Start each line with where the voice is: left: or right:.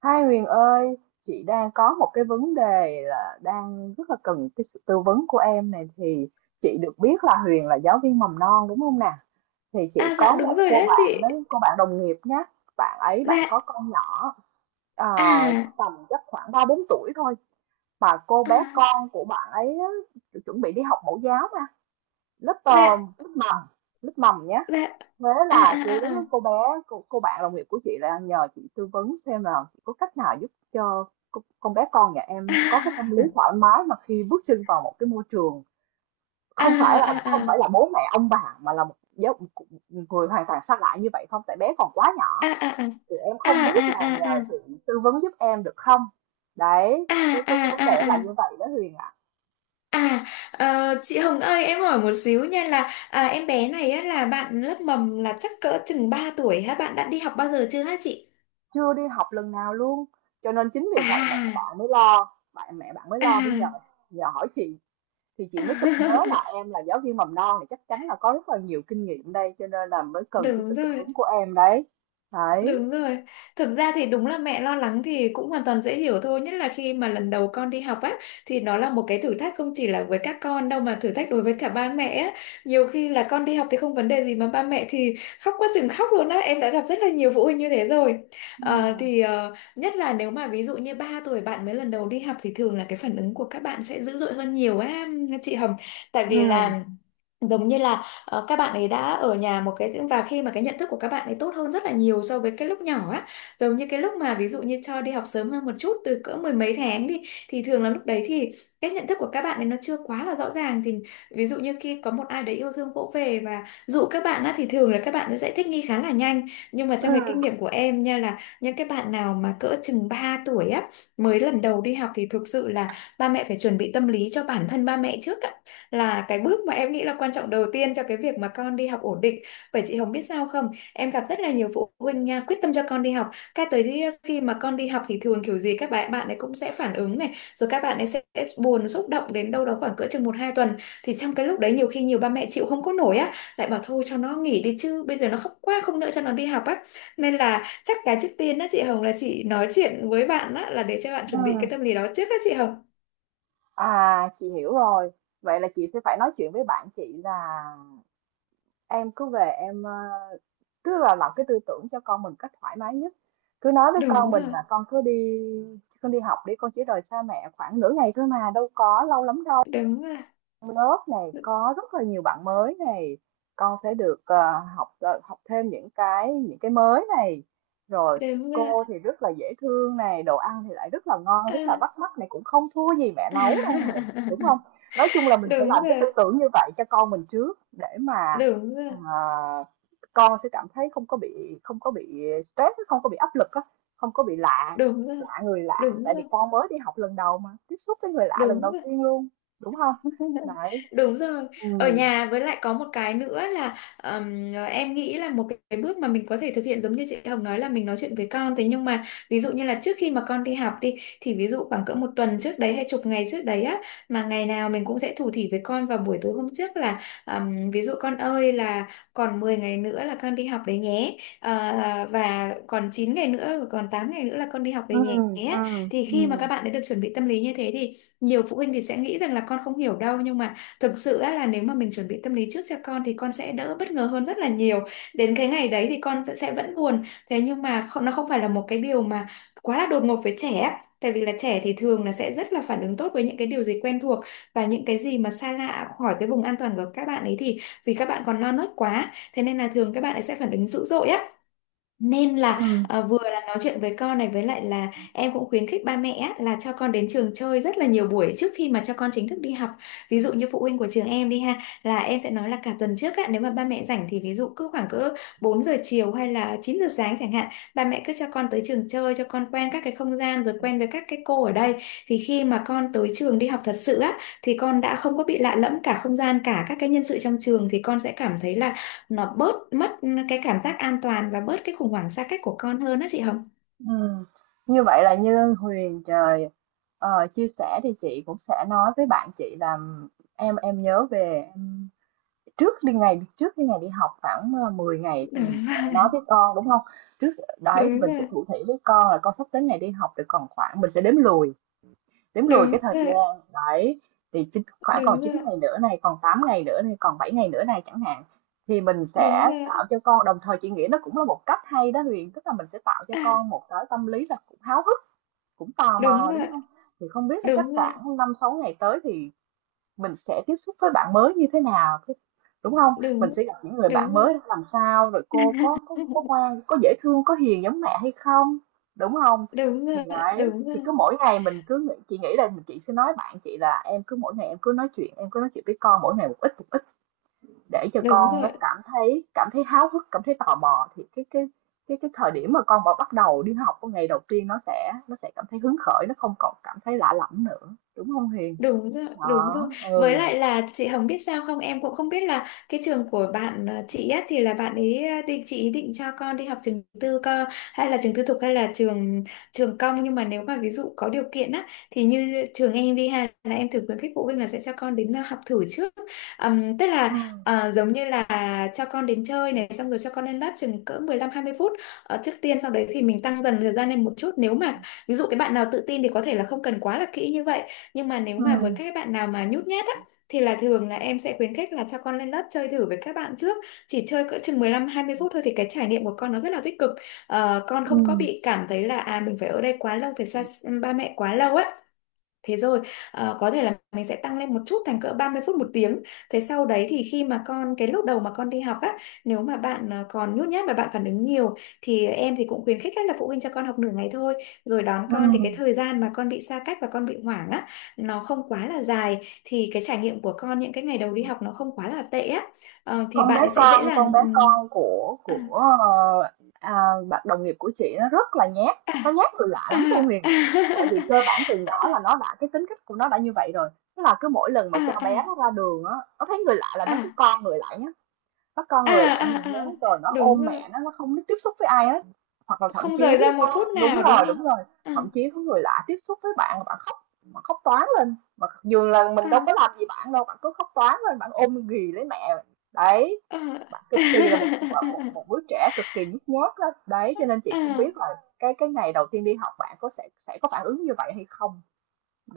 right: Hai Huyền ơi, chị đang có một cái vấn đề là đang rất là cần cái sự tư vấn của em này thì chị được biết là Huyền là giáo viên mầm non đúng không nè? Thì chị
left: Dạ
right: có
left: đúng
right: một
left: rồi
right: cô
left: đấy
right: bạn
left: chị.
right: đó, cô bạn đồng nghiệp nhé. Bạn ấy
left: Dạ.
right: có con nhỏ ờ,
left: À.
right: tầm chắc khoảng 3 4 tuổi thôi, mà cô bé
left: À.
right: con của bạn ấy á, chuẩn bị đi học mẫu giáo mà lớp ờ,
left: Dạ.
right: lớp mầm lớp mầm nhé.
left: Dạ.
right: Thế
left: À
right: là
left: à
right: cứ
left: à à.
right: cô bạn đồng nghiệp của chị là nhờ chị tư vấn xem là chị có cách nào giúp cho con bé con nhà em có cái tâm lý thoải mái mà khi bước chân vào một cái môi trường
left: À
right: không phải là
left: à à.
right: không phải là bố mẹ ông bà mà là một người hoàn toàn xa lạ như vậy không, tại bé còn quá
left: À
right: nhỏ,
left: à à.
right: thì em
left: À
right: không
left: à
right: biết là
left: à
right: nhờ
left: à.
right: chị tư vấn giúp em được không, đấy
left: À
right: cái
left: à
right: cái cái vấn đề
left: à
right: là
left: à.
right: như
left: À
right: vậy đó Huyền ạ.
left: À, ờ, Chị Hồng ơi, em hỏi một xíu nha, là em bé này á, là bạn lớp mầm là chắc cỡ chừng 3 tuổi hả? Bạn đã đi học bao giờ chưa hả chị?
right: Chưa đi học lần nào luôn, cho nên chính vì vậy mẹ
left: À.
right: bạn mới lo bạn mẹ bạn mới lo mới nhờ
left: À.
right: nhờ hỏi chị. Thì chị mới sực nhớ là em là giáo viên mầm non thì chắc chắn là có rất là nhiều kinh nghiệm đây, cho nên là mới cần cái
left: Đúng
right: sự tư
left: rồi.
right: vấn của em đấy. Đấy.
left: Đúng rồi. Thực ra thì đúng là mẹ lo lắng thì cũng hoàn toàn dễ hiểu thôi. Nhất là khi mà lần đầu con đi học á, thì nó là một cái thử thách không chỉ là với các con đâu mà thử thách đối với cả ba mẹ á. Nhiều khi là con đi học thì không vấn đề gì mà ba mẹ thì khóc quá chừng khóc luôn á. Em đã gặp rất là nhiều phụ huynh như thế rồi.
right: Ừ.
left: Nhất là nếu mà ví dụ như 3 tuổi bạn mới lần đầu đi học thì thường là cái phản ứng của các bạn sẽ dữ dội hơn nhiều á chị Hồng. Tại
right: Ừ.
left: vì là giống như là các bạn ấy đã ở nhà một cái và khi mà cái nhận thức của các bạn ấy tốt hơn rất là nhiều so với cái lúc nhỏ á, giống như cái lúc mà ví dụ như cho đi học sớm hơn một chút từ cỡ mười mấy tháng đi, thì thường là lúc đấy thì cái nhận thức của các bạn ấy nó chưa quá là rõ ràng, thì ví dụ như khi có một ai đấy yêu thương vỗ về và dụ các bạn á thì thường là các bạn sẽ thích nghi khá là nhanh, nhưng mà
right: Ừ.
left: trong cái kinh nghiệm của em nha là những cái bạn nào mà cỡ chừng 3 tuổi á mới lần đầu đi học thì thực sự là ba mẹ phải chuẩn bị tâm lý cho bản thân ba mẹ trước, là cái bước mà em nghĩ là quan trọng đầu tiên cho cái việc mà con đi học ổn định. Bởi chị Hồng biết sao không? Em gặp rất là nhiều phụ huynh nha, quyết tâm cho con đi học. Cái tới khi khi mà con đi học thì thường kiểu gì các bạn bạn ấy cũng sẽ phản ứng này, rồi các bạn ấy sẽ buồn xúc động đến đâu đó khoảng cỡ chừng một hai tuần. Thì trong cái lúc đấy nhiều khi nhiều ba mẹ chịu không có nổi á, lại bảo thôi cho nó nghỉ đi chứ, bây giờ nó khóc quá không nữa cho nó đi học á. Nên là chắc cái trước tiên á chị Hồng là chị nói chuyện với bạn á, là để cho bạn chuẩn bị cái tâm
right: Ừ.
left: lý đó trước á chị Hồng.
right: À, chị hiểu rồi. Vậy là chị sẽ phải nói chuyện với bạn chị là em cứ về em, tức là làm cái tư tưởng cho con mình cách thoải mái nhất. Cứ nói với con
left: Đúng
right: mình
left: rồi,
right: là con đi học đi, con chỉ rời xa mẹ khoảng nửa ngày thôi mà đâu có lâu lắm đâu.
left: đúng rồi.
right: Lớp này có rất là nhiều bạn mới này, con sẽ được, học, học thêm những cái mới này. Rồi
left: Đúng rồi.
right: cô thì rất là dễ thương này, đồ ăn thì lại rất là ngon, rất là
left: Ờ.
right: bắt mắt này, cũng không thua gì mẹ nấu đâu này, đúng không? Nói chung là mình phải
left: Đúng
right: làm cái tư
left: rồi,
right: tưởng như vậy cho con mình trước để mà,
left: đúng rồi,
right: ờ, con sẽ cảm thấy không có bị stress, không có bị áp lực á, không có bị lạ
left: đúng rồi,
right: lạ người lạ,
left: đúng
right: tại vì
left: rồi,
right: con mới đi học lần đầu mà, tiếp xúc với người lạ lần
left: đúng
right: đầu
left: rồi,
right: tiên luôn, đúng không? Đấy.
left: đúng rồi. Ở
right: Ừm.
left: nhà với lại có một cái nữa là, em nghĩ là một cái bước mà mình có thể thực hiện giống như chị Hồng nói là mình nói chuyện với con, thế nhưng mà ví dụ như là trước khi mà con đi học đi, thì ví dụ khoảng cỡ một tuần trước đấy hay chục ngày trước đấy á, mà ngày nào mình cũng sẽ thủ thỉ với con vào buổi tối hôm trước là, ví dụ con ơi là còn 10 ngày nữa là con đi học đấy nhé. Ờ, và còn 9 ngày nữa, còn 8 ngày nữa là con đi học đấy nhé,
right: Ừm. Ừm.
left: thì khi mà các
right: Ừm.
left: bạn đã được chuẩn bị tâm lý như thế thì nhiều phụ huynh thì sẽ nghĩ rằng là con không hiểu đâu, nhưng mà thực sự á, là nếu mà mình chuẩn bị tâm lý trước cho con thì con sẽ đỡ bất ngờ hơn rất là nhiều. Đến cái ngày đấy thì con sẽ vẫn buồn, thế nhưng mà không, nó không phải là một cái điều mà quá là đột ngột với trẻ á. Tại vì là trẻ thì thường là sẽ rất là phản ứng tốt với những cái điều gì quen thuộc, và những cái gì mà xa lạ khỏi cái vùng an toàn của các bạn ấy thì vì các bạn còn non nớt quá thế nên là thường các bạn ấy sẽ phản ứng dữ dội á. Nên là
right: Ừm.
left: vừa là nói chuyện với con này, với lại là em cũng khuyến khích ba mẹ á, là cho con đến trường chơi rất là nhiều buổi trước khi mà cho con chính thức đi học. Ví dụ như phụ huynh của trường em đi ha, là em sẽ nói là cả tuần trước á, nếu mà ba mẹ rảnh thì ví dụ cứ khoảng cỡ 4 giờ chiều hay là 9 giờ sáng chẳng hạn, ba mẹ cứ cho con tới trường chơi cho con quen các cái không gian rồi quen với các cái cô ở đây. Thì khi mà con tới trường đi học thật sự á thì con đã không có bị lạ lẫm cả không gian cả các cái nhân sự trong trường, thì con sẽ cảm thấy là nó bớt mất cái cảm giác an toàn và bớt cái khủng hoảng xa cách của con hơn á chị Hồng.
right: Ừm. Như vậy là như Huyền trời chia sẻ thì chị cũng sẽ nói với bạn chị là em nhớ về trước khi ngày đi học khoảng 10 ngày thì mình sẽ nói với con, đúng không? Trước đấy thì
left: Đúng
right: mình sẽ
left: rồi,
right: thủ thỉ với con là con sắp đến ngày đi học rồi, còn khoảng, mình sẽ đếm lùi
left: đúng
right: cái thời
left: rồi,
right: gian, đấy, thì chính khoảng còn
left: đúng rồi,
right: 9 ngày nữa này, còn 8 ngày nữa này, còn 7 ngày nữa này chẳng hạn, thì mình sẽ tạo cho con, đồng thời chị nghĩ nó cũng là một cách hay đó Huyền, tức là mình sẽ tạo cho con một cái tâm lý là cũng háo hức, cũng tò
left: đúng rồi, đúng
right: mò, đúng
left: rồi,
right: không? Thì không biết là chắc
left: đúng rồi,
right: khoảng 5 6 ngày tới thì mình sẽ tiếp xúc với bạn mới như thế nào, đúng không? Mình
left: đúng,
right: sẽ gặp những người
left: đúng
right: bạn
left: rồi.
right: mới làm sao, rồi cô có có có ngoan, có dễ thương, có hiền giống mẹ hay không, đúng không?
left: Đúng
right: Thì
left: rồi,
right: đấy,
left: đúng
right: thì
left: rồi,
right: cứ mỗi ngày mình cứ nghĩ chị nghĩ là chị sẽ nói bạn chị là em cứ mỗi ngày, em cứ nói chuyện với con mỗi ngày một ít, một ít, để cho
left: đúng
right: con nó
left: rồi.
right: cảm thấy háo hức, cảm thấy tò mò, thì cái thời điểm mà con mà bắt đầu đi học cái ngày đầu tiên, nó sẽ cảm thấy hứng khởi, nó không còn cảm thấy lạ lẫm nữa, đúng không hiền?
left: Đúng rồi, đúng
right: Đó.
left: rồi. Với
right: Ừ.
left: lại là chị Hồng biết sao không, em cũng không biết là cái trường của bạn chị á thì là bạn ấy ờ, định chị ý định cho con đi học trường tư co hay là trường tư thục hay là trường trường công, nhưng mà nếu mà ví dụ có điều kiện á thì như trường em đi, hay là em thử khuyến khích phụ huynh là sẽ cho con đến học thử trước. Tức
right: Ừ.
left: là giống như là cho con đến chơi này xong rồi cho con lên lớp chừng cỡ mười lăm hai mươi phút, trước tiên, sau đấy thì mình tăng dần thời gian lên một chút. Nếu mà ví dụ cái bạn nào tự tin thì có thể là không cần quá là kỹ như vậy, nhưng mà nếu
right: Ừ.
left: mà với các bạn nào mà nhút nhát á thì thường là em sẽ khuyến khích là cho con lên lớp chơi thử với các bạn trước, chỉ chơi cỡ chừng 15 20 phút thôi thì cái trải nghiệm của con nó rất là tích cực. Ờ, con không có
right: Ừ.
left: bị cảm thấy là à mình phải ở đây quá lâu phải xa ba mẹ quá lâu á. Thế rồi có thể là mình sẽ tăng lên một chút thành cỡ 30 phút một tiếng. Thế sau đấy thì khi mà con cái lúc đầu mà con đi học á, nếu mà bạn còn nhút nhát và bạn phản ứng nhiều thì em cũng khuyến khích các là phụ huynh cho con học nửa ngày thôi. Rồi đón
right: Ừ.
left: con thì cái thời gian mà con bị xa cách và con bị hoảng á nó không quá là dài, thì cái trải nghiệm của con những cái ngày đầu đi học nó không quá là tệ á. Ờ, thì
right: Con bé
left: bạn ấy sẽ
right: con
left: dễ
right: con
left: dàng
right: bé con của
left: à,
right: của, ờ, à, bạn đồng nghiệp của chị nó rất là nhát, nó nhát từ lạ
left: à,
right: lắm luôn Huyền. Tại
left: à,
right: vì cơ bản từ nhỏ là nó đã cái tính cách của nó đã như vậy rồi, tức là cứ mỗi lần mà cho
left: à, à,
right: bé nó ra đường á, nó thấy người lạ là nó cứ
left: à,
right: con người lại. Nó co
left: à,
right: người lại
left: à,
right: hình thế,
left: à, à.
right: rồi nó
left: Đúng
right: ôm
left: rồi.
right: mẹ nó không biết tiếp xúc với ai hết. Hoặc là thậm
left: Không
right: chí
left: rời ra một
right: có
left: phút nào đúng không?
right: đúng rồi, thậm chí có người lạ tiếp xúc với bạn mà bạn khóc, mà khóc toáng lên, mà dù là
left: Ờ,
right: mình đâu
left: ờ,
right: có làm gì bạn đâu, bạn cứ khóc toáng lên, bạn ôm ghì lấy mẹ, đấy,
left: ờ.
right: bạn cực kỳ là một một, một, một đứa trẻ cực kỳ nhút nhát đó đấy, cho nên chị không
left: Ờ,
right: biết là cái ngày đầu tiên đi học bạn có sẽ có phản ứng như vậy hay không.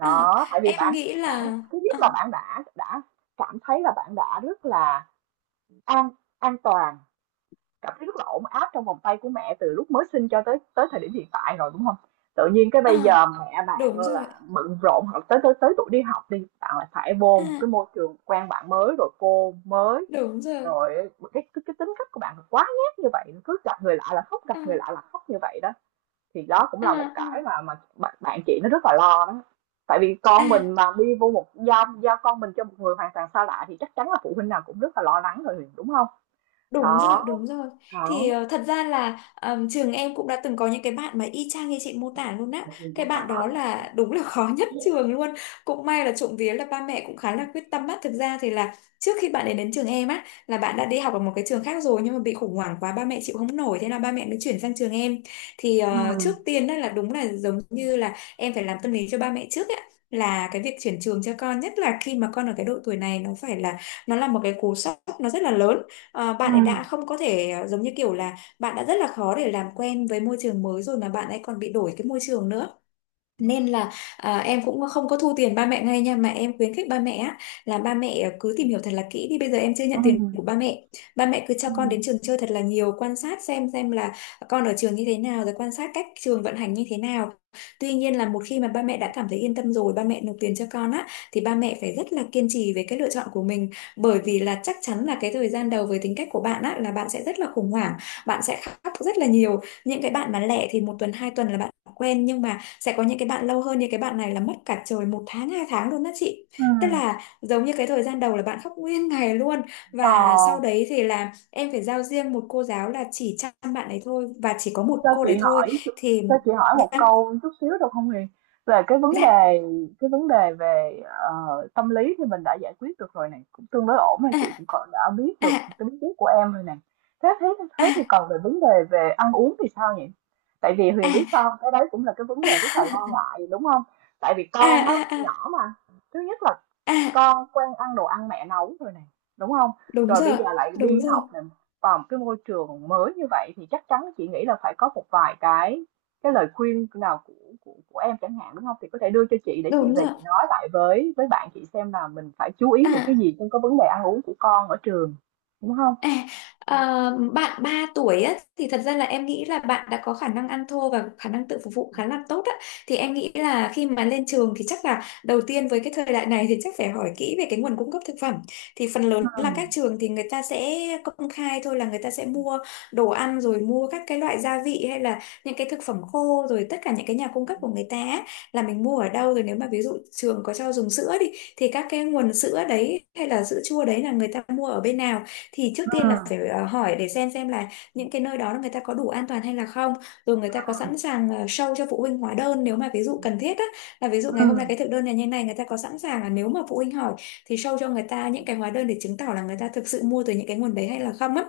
left: ờ.
right: tại vì
left: Em
right: bạn,
left: nghĩ là
right: thứ nhất
left: ờ,
right: là bạn đã cảm thấy là bạn đã rất là an, an toàn cảm thấy rất là ổn áp trong vòng tay của mẹ từ lúc mới sinh cho tới tới thời điểm hiện tại rồi, đúng không? Tự nhiên cái
left: ờ,
right: bây giờ mẹ bạn
left: đúng rồi.
right: là bận rộn, hoặc tới tới tới tuổi đi học đi, bạn lại phải vô
left: Ờ,
right: một cái môi trường quen bạn mới, rồi cô mới,
left: đúng rồi.
right: rồi cái tính cách của bạn quá nhát như vậy, cứ gặp người lạ là khóc, gặp
left: Ờ,
right: người lạ là khóc như vậy đó, thì đó cũng
left: ờ,
right: là một
left: ờ.
right: cái mà bạn chị nó rất là lo đó, tại vì con mình
left: à
right: mà đi vô một giao giao con mình cho một người hoàn toàn xa lạ thì chắc chắn là phụ huynh nào cũng rất là lo lắng rồi, đúng không?
left: Đúng rồi,
right: Đó.
left: đúng rồi. Thì
right: Đó.
left: thật ra là trường em cũng đã từng có những cái bạn mà y chang như chị mô tả luôn á. Cái bạn đó là đúng là khó nhất trường luôn. Cũng may là trộm vía là ba mẹ cũng khá là quyết tâm á. Thực ra thì là trước khi bạn ấy đến trường em á là bạn đã đi học ở một cái trường khác rồi, nhưng mà bị khủng hoảng quá, ba mẹ chịu không nổi, thế là ba mẹ mới chuyển sang trường em. Thì
right: Ừ.
left: trước tiên đó là đúng là giống như là em phải làm tâm lý cho ba mẹ trước á. Là cái việc chuyển trường cho con, nhất là khi mà con ở cái độ tuổi này, nó là một cái cú sốc, nó rất là lớn. Bạn ấy đã
right: Ừ.
left: không có thể, giống như kiểu là bạn đã rất là khó để làm quen với môi trường mới rồi mà bạn ấy còn bị đổi cái môi trường nữa, nên là em cũng không có thu tiền ba mẹ ngay nha, mà em khuyến khích ba mẹ á, là ba mẹ cứ tìm hiểu thật là kỹ đi, bây giờ em chưa
right: Ừ.
left: nhận tiền của ba mẹ. Ba mẹ cứ cho con
right: Ừ.
left: đến trường chơi thật là nhiều, quan sát xem là con ở trường như thế nào, rồi quan sát cách trường vận hành như thế nào. Tuy nhiên, là một khi mà ba mẹ đã cảm thấy yên tâm rồi, ba mẹ nộp tiền cho con á, thì ba mẹ phải rất là kiên trì về cái lựa chọn của mình. Bởi vì là chắc chắn là cái thời gian đầu, với tính cách của bạn á, là bạn sẽ rất là khủng hoảng, bạn sẽ khóc rất là nhiều. Những cái bạn mà lẻ thì 1 tuần 2 tuần là bạn quen, nhưng mà sẽ có những cái bạn lâu hơn, như cái bạn này là mất cả trời 1 tháng 2 tháng luôn đó chị. Tức
right: Ừm.
left: là giống như cái thời gian đầu là bạn khóc nguyên ngày luôn,
right: Ờ,
left: và sau đấy thì là em phải giao riêng một cô giáo là chỉ chăm bạn ấy thôi, và chỉ có một
right: cho
left: cô
right: chị
left: đấy thôi.
right: hỏi
left: thì
right: cho chị hỏi một
left: vâng.
right: câu chút xíu được không Huyền? Về
left: Dạ.
right: cái vấn đề về, tâm lý thì mình đã giải quyết được rồi này, cũng tương đối ổn rồi,
left: À,
right: chị cũng còn đã biết
left: à,
right: được tính khí của em rồi này. Thế thế thế thì
left: à,
right: còn về vấn đề về ăn uống thì sao nhỉ? Tại vì
left: à.
right: Huyền biết sao hông? Cái đấy cũng là cái vấn đề rất là lo ngại, đúng không? Tại vì
left: À,
right: con á,
left: à, à, à,
right: nhỏ mà, thứ nhất là
left: à.
right: con quen ăn đồ ăn mẹ nấu rồi này, đúng không,
left: Đúng
right: rồi bây
left: rồi,
right: giờ lại
left: đúng
right: đi
left: rồi,
right: học này, vào một cái môi trường mới như vậy thì chắc chắn chị nghĩ là phải có một vài cái lời khuyên nào của của em chẳng hạn, đúng không, thì có thể đưa cho chị để chị
left: đúng
right: về
left: rồi.
right: chị nói lại với bạn chị xem là mình phải chú ý những cái
left: À.
right: gì trong cái vấn đề ăn uống của con ở trường, đúng không?
left: À, ờ, bạn 3 tuổi á, thì thật ra là em nghĩ là bạn đã có khả năng ăn thô và khả năng tự phục vụ khá là tốt á. Thì em nghĩ là khi mà lên trường thì chắc là đầu tiên, với cái thời đại này, thì chắc phải hỏi kỹ về cái nguồn cung cấp thực phẩm. Thì phần lớn
right: Ừ.
left: là các trường thì người ta sẽ công khai thôi, là người ta sẽ mua đồ ăn, rồi mua các cái loại gia vị hay là những cái thực phẩm khô, rồi tất cả những cái nhà cung cấp của người ta á, là mình mua ở đâu. Rồi nếu mà ví dụ trường có cho dùng sữa đi, thì các cái nguồn sữa đấy hay là sữa chua đấy là người ta mua ở bên nào, thì trước
right: Ừ.
left: tiên là phải hỏi để xem là những cái nơi đó người ta có đủ an toàn hay là không, rồi người ta có sẵn sàng show cho phụ huynh hóa đơn nếu mà ví dụ cần thiết á, là ví dụ
right: Ừ.
left: ngày hôm nay cái thực đơn này như này người ta có sẵn sàng là nếu mà phụ huynh hỏi thì show cho người ta những cái hóa đơn để chứng tỏ là người ta thực sự mua từ những cái nguồn đấy hay là không á.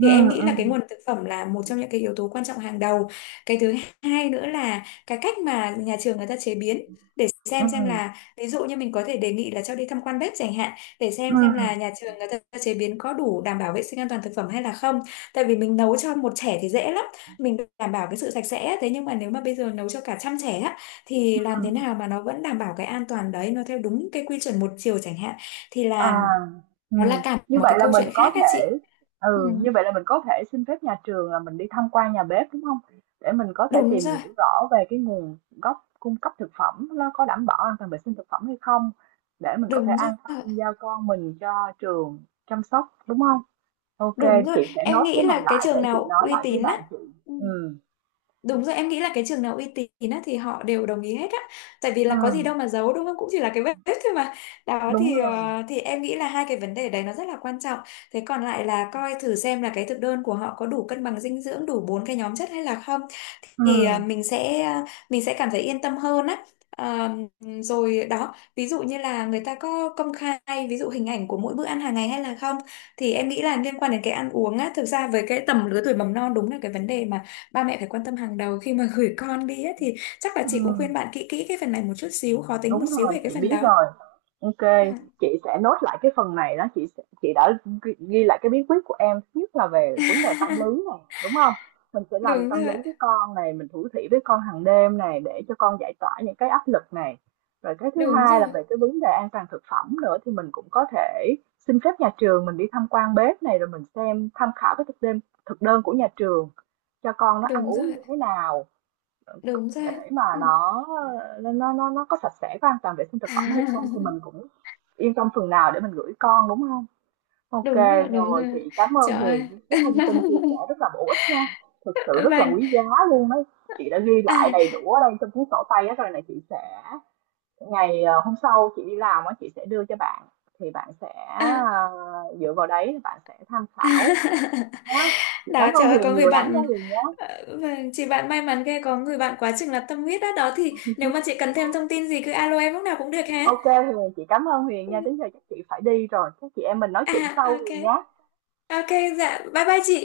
left: Thì em nghĩ là cái nguồn thực phẩm là một trong những cái yếu tố quan trọng hàng đầu. Cái thứ hai nữa là cái cách mà nhà trường người ta chế biến, để
right: Ừ.
left: xem là, ví dụ như mình có thể đề nghị là cho đi tham quan bếp chẳng hạn, để
right: Ừ.
left: xem là nhà trường người ta chế biến có đủ đảm bảo vệ sinh an toàn thực phẩm hay là không. Tại vì mình nấu cho một trẻ thì dễ lắm, mình đảm bảo cái sự sạch sẽ, thế nhưng mà nếu mà bây giờ nấu cho cả trăm trẻ á, thì làm thế nào mà nó vẫn đảm bảo cái an toàn đấy, nó theo đúng cái quy chuẩn một chiều chẳng hạn, thì
right: À,
left: là nó là
right: ừm,
left: cả
right: như
left: một cái
right: vậy là
left: câu
right: mình
left: chuyện
right: có
left: khác á chị.
right: thể
left: Ừ,
right: ừ, như vậy là mình có thể xin phép nhà trường là mình đi tham quan nhà bếp, đúng không? Để mình có thể
left: đúng
right: tìm
left: rồi,
right: hiểu rõ về cái nguồn gốc cung cấp thực phẩm nó có đảm bảo an toàn vệ sinh thực phẩm hay không, để mình có thể
left: đúng rồi,
right: an tâm giao con mình cho trường chăm sóc, đúng không? OK,
left: đúng rồi,
right: chị sẽ
left: em
right: nốt cái
left: nghĩ
right: này
left: là cái
right: lại để
left: trường
right: chị
left: nào
right: nói
left: uy
right: lại với
left: tín
right: bạn
left: á.
right: chị.
left: Ừ.
right: Ừ.
left: Đúng rồi, em nghĩ là cái trường nào uy tín á, thì họ đều đồng ý hết á. Tại vì là có
right: Ừm.
left: gì đâu mà giấu, đúng không? Cũng chỉ là cái vết thôi mà. Đó,
right: Đúng
left: thì
right: rồi.
left: ờ, thì em nghĩ là hai cái vấn đề đấy nó rất là quan trọng. Thế còn lại là coi thử xem là cái thực đơn của họ có đủ cân bằng dinh dưỡng, đủ bốn cái nhóm chất hay là không, thì
right: Ừm.
left: mình sẽ cảm thấy yên tâm hơn á. À, rồi đó, ví dụ như là người ta có công khai ví dụ hình ảnh của mỗi bữa ăn hàng ngày hay là không. Thì em nghĩ là liên quan đến cái ăn uống á, thực ra với cái tầm lứa tuổi mầm non, đúng là cái vấn đề mà ba mẹ phải quan tâm hàng đầu khi mà gửi con đi á, thì chắc là chị cũng
right: Ừm.
left: khuyên bạn kỹ kỹ cái phần này một chút xíu, khó tính
right: Đúng
left: một xíu
right: rồi,
left: về cái
right: chị
left: phần
right: biết
left: đó.
right: rồi. Ok,
left: À.
right: chị sẽ nốt lại cái phần này đó, chị đã ghi lại cái bí quyết của em, thứ nhất là về vấn đề tâm lý này, đúng không? Mình sẽ làm
left: Đúng
right: tâm lý
left: rồi,
right: với con này, mình thủ thỉ với con hàng đêm này để cho con giải tỏa những cái áp lực này. Rồi cái thứ
left: đúng
right: hai là
left: rồi,
right: về cái vấn đề an toàn thực phẩm nữa, thì mình cũng có thể xin phép nhà trường mình đi tham quan bếp này, rồi mình xem tham khảo cái thực đơn của nhà trường cho con nó ăn
left: đúng
right: uống
left: rồi,
right: như thế nào,
left: đúng rồi.
right: để mà
left: Ừ.
right: nó có sạch sẽ, có an toàn vệ sinh thực phẩm hay không, thì mình cũng yên tâm phần nào để mình gửi con, đúng không?
left: Đúng
right: Ok
left: rồi, đúng
right: rồi,
left: rồi.
right: chị cảm ơn
left: Trời
right: Huyền
left: ơi.
right: với cái thông tin chia sẻ rất là bổ ích nha, thực sự rất là
left: Vâng.
right: quý giá luôn đấy, chị đã ghi lại
left: À,
right: đầy đủ ở đây trong cuốn sổ tay á rồi này, chị sẽ hôm sau chị đi làm á chị sẽ đưa cho bạn, thì bạn sẽ
left: à.
right: dựa vào đấy bạn sẽ tham khảo. Đó. Chị
left: Đó,
right: cảm ơn
left: trời ơi,
right: Huyền
left: có người
right: nhiều lắm nha
left: bạn,
right: Huyền nhé.
left: vâng, chị bạn may mắn ghê, có người bạn quá chừng là tâm huyết. Đó đó, thì nếu mà chị cần thêm thông tin gì cứ alo em lúc nào cũng được hả.
right: OK Huyền, chị cảm ơn Huyền
left: Ừ.
right: nha, đến giờ chắc chị phải đi rồi. Các chị em mình nói chuyện
left: À.
right: sau
left: Ok.
right: Huyền nhé.
left: Ok. Dạ, bye bye chị.